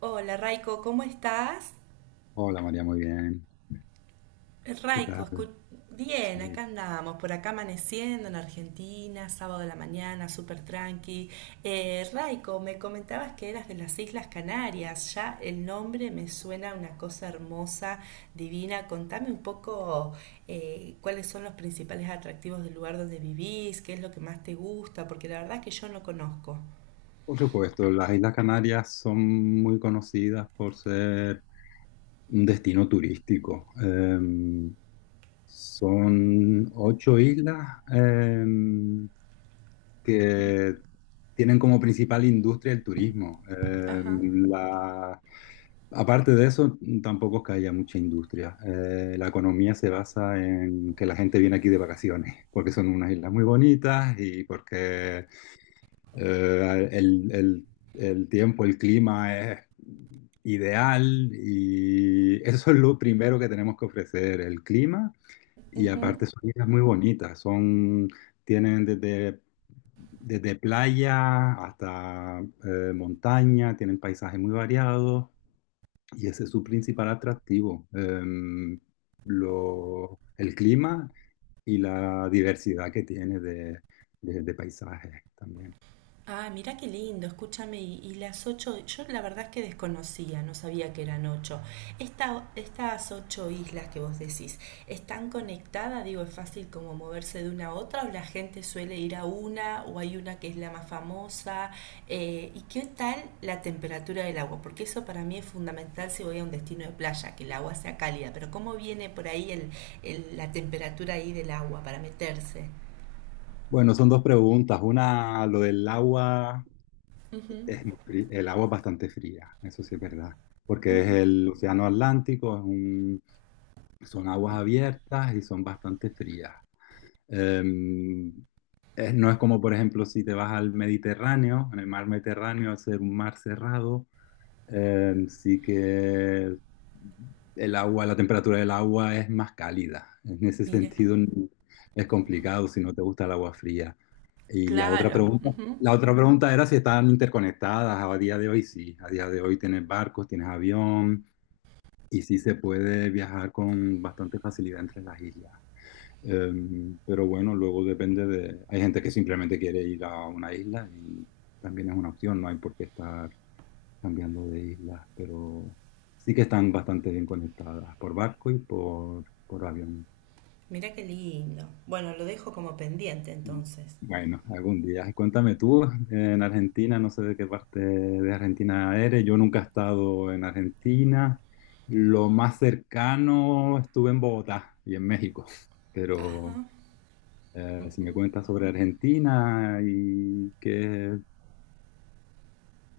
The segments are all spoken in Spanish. Hola Raiko, ¿cómo estás? Hola María, muy bien. ¿Qué Raiko, tal? escu- Bien, Sí. acá andamos, por acá amaneciendo en Argentina, sábado de la mañana, súper tranqui. Raiko, me comentabas que eras de las Islas Canarias, ya el nombre me suena a una cosa hermosa, divina. Contame un poco cuáles son los principales atractivos del lugar donde vivís, qué es lo que más te gusta, porque la verdad es que yo no conozco. Por supuesto, las Islas Canarias son muy conocidas por ser un destino turístico. Son ocho islas que tienen como principal industria el turismo. Ajá. Aparte de eso, tampoco es que haya mucha industria. La economía se basa en que la gente viene aquí de vacaciones, porque son unas islas muy bonitas y porque eh, el, el- el tiempo, el clima es ideal y eso es lo primero que tenemos que ofrecer, el clima. Y aparte son islas muy bonitas, son tienen desde playa hasta montaña, tienen paisajes muy variados y ese es su principal atractivo. El clima y la diversidad que tiene de paisajes también. Ah, mirá qué lindo, escúchame, y las ocho, yo la verdad es que desconocía, no sabía que eran ocho. Estas ocho islas que vos decís, ¿están conectadas? Digo, ¿es fácil como moverse de una a otra o la gente suele ir a una o hay una que es la más famosa? ¿Y qué tal la temperatura del agua? Porque eso para mí es fundamental si voy a un destino de playa, que el agua sea cálida, pero ¿cómo viene por ahí la temperatura ahí del agua para meterse? Bueno, son dos preguntas. Una, lo del agua, Ujú. es muy el agua es bastante fría, eso sí es verdad, porque es el océano Atlántico, son aguas abiertas y son bastante frías. Em, no es como, por ejemplo, si te vas al Mediterráneo, en el mar Mediterráneo, al ser un mar cerrado, sí que el agua, la temperatura del agua es más cálida. En ese Mira, sentido es complicado si no te gusta el agua fría. Y claro. La otra pregunta era si están interconectadas. A día de hoy sí, a día de hoy tienes barcos, tienes avión y sí se puede viajar con bastante facilidad entre las islas. Eh, pero bueno, luego depende de. Hay gente que simplemente quiere ir a una isla y también es una opción, no hay por qué estar cambiando de islas, pero sí que están bastante bien conectadas por barco y por avión. Mirá qué lindo. Bueno, lo dejo como pendiente entonces. Bueno, algún día. Cuéntame tú, en Argentina, no sé de qué parte de Argentina eres, yo nunca he estado en Argentina. Lo más cercano estuve en Bogotá y en México, Ajá. pero si me Ujú. cuentas sobre Argentina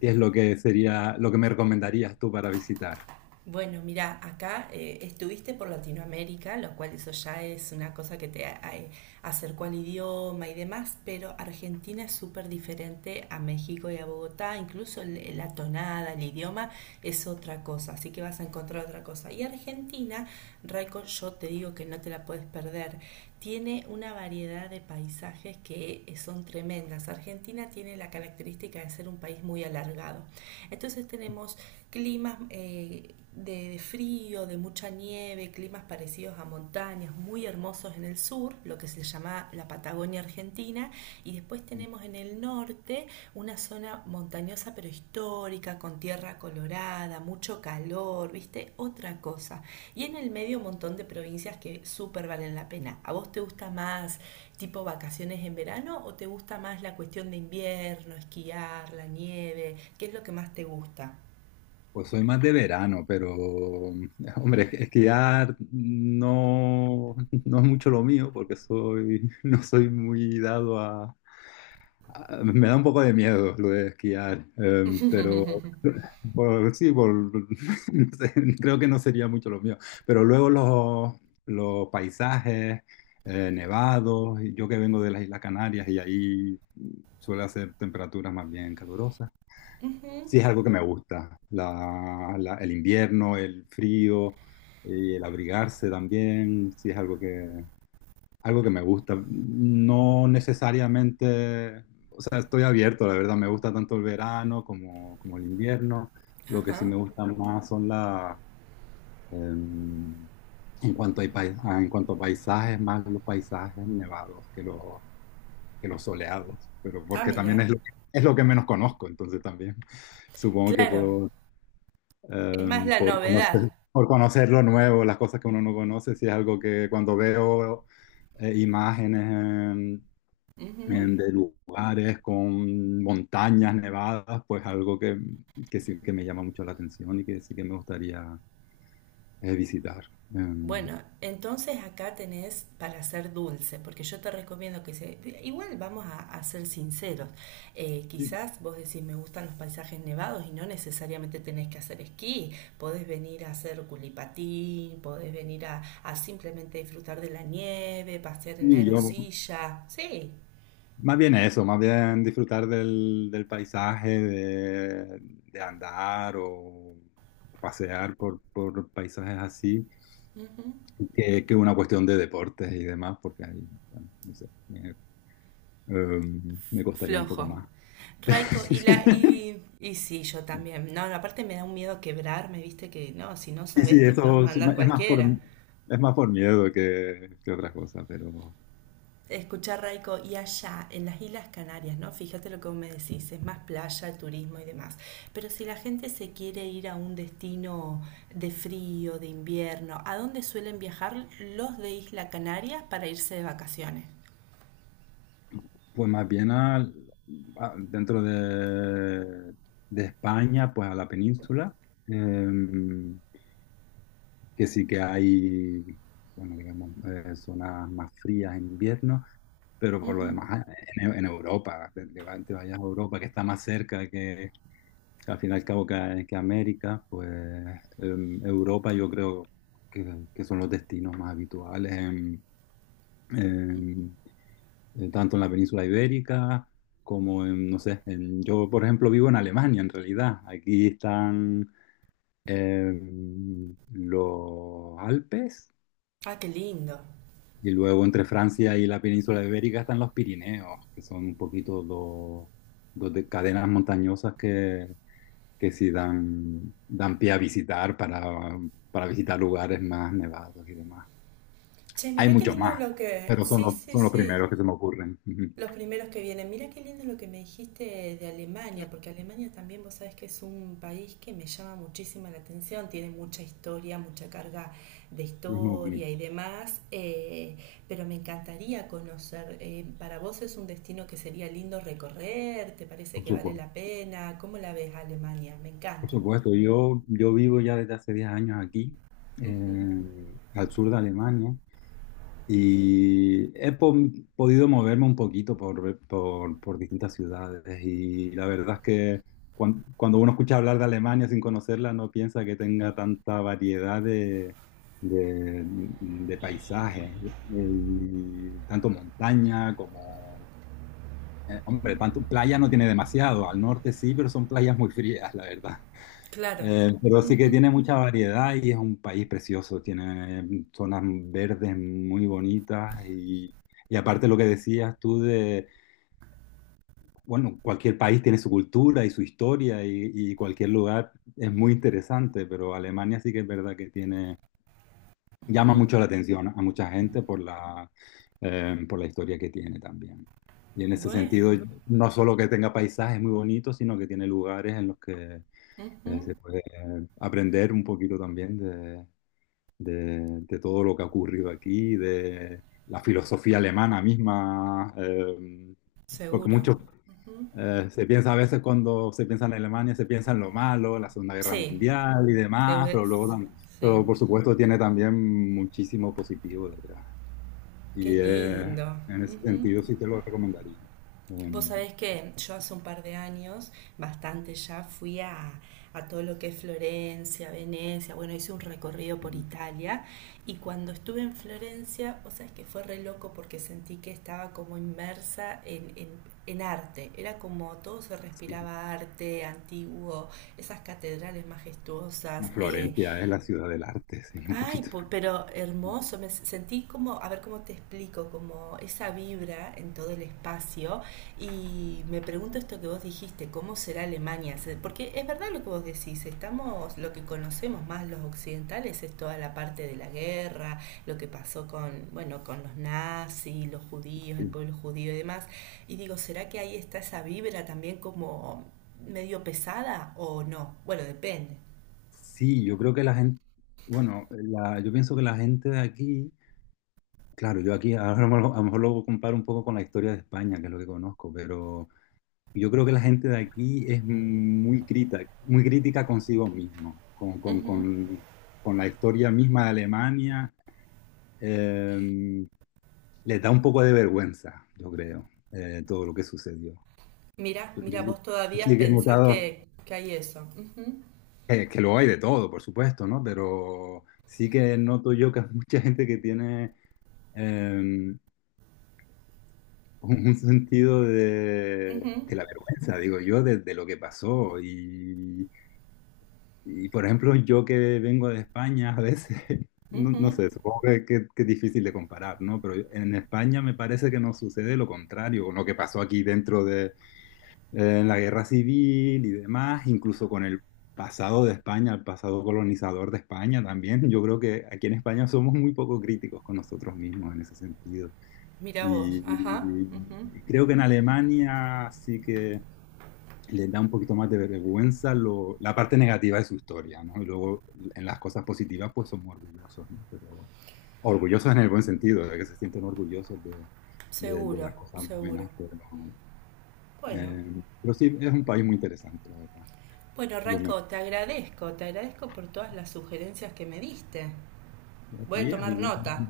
qué es lo que sería, lo que me recomendarías tú para visitar. Bueno, mira, acá estuviste por Latinoamérica, lo cual eso ya es una cosa que te acercó al idioma y demás, pero Argentina es súper diferente a México y a Bogotá, incluso la tonada, el idioma es otra cosa, así que vas a encontrar otra cosa. Y Argentina, Raico, yo te digo que no te la puedes perder, tiene una variedad de paisajes que son tremendas. Argentina tiene la característica de ser un país muy alargado. Entonces tenemos climas de frío, de mucha nieve, climas parecidos a montañas, muy hermosos en el sur, lo que se llama la Patagonia Argentina, y después tenemos en el norte una zona montañosa pero histórica, con tierra colorada, mucho calor, viste, otra cosa. Y en el medio un montón de provincias que súper valen la pena. ¿A vos te gusta más tipo vacaciones en verano o te gusta más la cuestión de invierno, esquiar, la nieve? ¿Qué es lo que más te gusta? Pues soy más de verano, pero hombre, es que ya no, no es mucho lo mío porque soy, no soy muy dado me da un poco de miedo lo de esquiar, pero Ujú. por- sí, por- no sé, creo que no sería mucho lo mío. Pero luego los paisajes nevados, y yo que vengo de las Islas Canarias y ahí suele hacer temperaturas más bien calurosas. Sí, es algo que me gusta. El invierno, el frío, y el abrigarse también, sí es algo algo que me gusta. No necesariamente, o sea, estoy abierto, la verdad, me gusta tanto el verano como el invierno. Lo que sí Ajá. me gusta más em, en cuanto en cuanto a paisajes, más los paisajes nevados que que los soleados, pero Ah, porque también mira. Es lo que menos conozco, entonces también. Supongo que Claro, puedo es más la por novedad. por conocer lo nuevo, las cosas que uno no conoce, si es algo que cuando veo imágenes Ujú. De lugares con montañas nevadas, pues algo que sí que me llama mucho la atención y que sí que me gustaría visitar. Em, Bueno, entonces acá tenés para hacer dulce, porque yo te recomiendo que se... Igual vamos a ser sinceros. Y, Quizás vos decís, me gustan los paisajes nevados y no necesariamente tenés que hacer esquí. Podés venir a hacer culipatín, podés venir a simplemente disfrutar de la nieve, pasear en y yo, aerosilla. Sí. más bien eso, más bien disfrutar del paisaje, de andar o pasear por paisajes así, Ujú. que una cuestión de deportes y demás, porque ahí, bueno, no sé, me costaría un poco Flojo. más. Raiko, y la, y, y sí, yo también. No, no, aparte me da un miedo quebrarme, viste, que no, si no Y sabes sí, te puedes eso mandar cualquiera. es más por miedo que otra cosa, pero Escuchar Raiko, y allá, en las Islas Canarias, ¿no? Fíjate lo que vos me decís, es más playa, turismo y demás. Pero si la gente se quiere ir a un destino de frío, de invierno, ¿a dónde suelen viajar los de Isla Canarias para irse de vacaciones? pues más bien dentro de España, pues a la península. Eh, que sí que hay, bueno, digamos, zonas más frías en invierno, pero por lo demás, en Europa, te vayas a Europa, que está más cerca que al fin y al cabo que América, pues Europa yo creo que son los destinos más habituales en- tanto en la península ibérica como, no sé, yo por ejemplo vivo en Alemania en realidad. Aquí están los Alpes Ah, qué lindo. y luego entre Francia y la península ibérica están los Pirineos, que son un poquito dos cadenas montañosas que sí dan pie a visitar para visitar lugares más nevados y demás. Che, Hay mirá qué muchos lindo más, lo que... pero son Sí, los, sí, son los sí. primeros que se me ocurren. Ujú. Los primeros que vienen. Mira qué lindo lo que me dijiste de Alemania, porque Alemania también vos sabés que es un país que me llama muchísima la atención, tiene mucha historia, mucha carga de Y es muy historia y bonito, demás, pero me encantaría conocer. ¿Para vos es un destino que sería lindo recorrer? ¿Te parece por que vale supuesto. la pena? ¿Cómo la ves a Alemania? Me Por encanta. supuesto, yo vivo ya desde hace 10 años aquí, Ujú. Al sur de Alemania, y he podido moverme un poquito por distintas ciudades y la verdad es que cuando uno escucha hablar de Alemania sin conocerla no piensa que tenga tanta variedad de paisajes, y tanto montaña como hombre, tanto, playa no tiene demasiado, al norte sí, pero son playas muy frías, la verdad. Claro, Pero sí que tiene mucha variedad y es un país precioso, tiene zonas verdes muy bonitas y aparte lo que decías tú de, bueno, cualquier país tiene su cultura y su historia y cualquier lugar es muy interesante, pero Alemania sí que es verdad que tiene llama mucho la atención a mucha gente por la historia que tiene también. Y en ese bueno, sentido, no solo que tenga paisajes muy bonitos, sino que tiene lugares en los que se ujú, puede aprender un poquito también de todo lo que ha ocurrido aquí, de la filosofía alemana misma, porque seguro. muchos Ujú. Se piensa a veces cuando se piensa en Alemania, se piensa en lo malo, en la Segunda Guerra Sí, Mundial y te demás, voy- pero luego sí. pero por supuesto tiene también muchísimo positivo detrás. Qué Y lindo. en ese Ujú. sentido sí te lo recomendaría. Vos Em, sabés que yo hace un par de años, bastante ya, a todo lo que es Florencia, Venecia, bueno, hice un recorrido por em, Italia y cuando estuve en Florencia, vos sabés que fue re loco porque sentí que estaba como inmersa en arte, era como todo se sí. respiraba arte antiguo, esas catedrales majestuosas, eh. Florencia es la ciudad del arte, sí, un Ay, poquito. Pero hermoso, sentí como, a ver cómo te explico, como esa vibra en todo el espacio y me pregunto esto que vos dijiste, ¿cómo será Alemania? Porque es verdad lo que vos decís, estamos, lo que conocemos más los occidentales es toda la parte de la guerra, lo que pasó con, bueno, con los nazis, los judíos, el Sí. pueblo judío y demás, y digo, ¿será que ahí está esa vibra también como medio pesada o no? Bueno, depende. Sí, yo creo que la gente, bueno, yo pienso que la gente de aquí, claro, yo aquí ahora a lo mejor lo comparo un poco con la historia de España, que es lo que conozco, pero yo creo que la gente de aquí es muy crítica consigo mismo, con la historia misma de Alemania, eh, les da un poco de vergüenza, yo creo, todo lo que sucedió. Mira, Yo, yo mira, sí vos todavía sí que he pensás notado, que hay eso. Ujú, que lo hay de todo, por supuesto, ¿no? Pero sí que noto yo que hay mucha gente que tiene eh, un un sentido ujú, de la vergüenza, digo yo, de lo que pasó. Y, por ejemplo, yo que vengo de España a veces, no, ujú. no sé, supongo que es difícil de comparar, ¿no? Pero en España me parece que nos sucede lo contrario, con lo que pasó aquí dentro en la guerra civil y demás, incluso con el pasado de España, el pasado colonizador de España también. Yo creo que aquí en España somos muy poco críticos con nosotros mismos en ese sentido. Mira vos, Y, ajá, ujú. y creo que en Alemania sí que le da un poquito más de vergüenza la parte negativa de su historia, ¿no? Y luego en las cosas positivas pues somos orgullosos, ¿no? Pero orgullosos en el buen sentido, de que se sienten orgullosos de Seguro, las cosas seguro. buenas, Bueno, pero sí, es un país muy interesante, la verdad. bueno, Yo me, Raiko, te agradezco por todas las sugerencias que me diste. ¿a Voy a ti tomar algún- nota.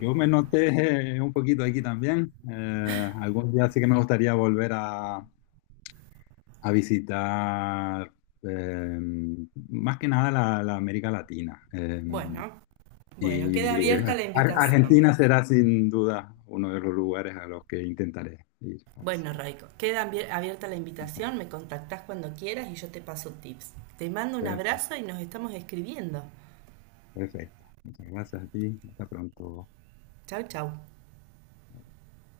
Yo me noté un poquito aquí también. Algún día sí que me gustaría volver a visitar eh, más que nada la América Latina. Bueno, bueno, queda y eh, abierta la invitación. Argentina será sin duda uno de los lugares a los que intentaré ir a Bueno, visitar. Raiko, queda abierta la Bueno, invitación, me contactás cuando quieras y yo te paso tips. Te mando un Per- abrazo y nos estamos escribiendo. perfecto. Muchas gracias a ti. Hasta pronto. Chau, chau.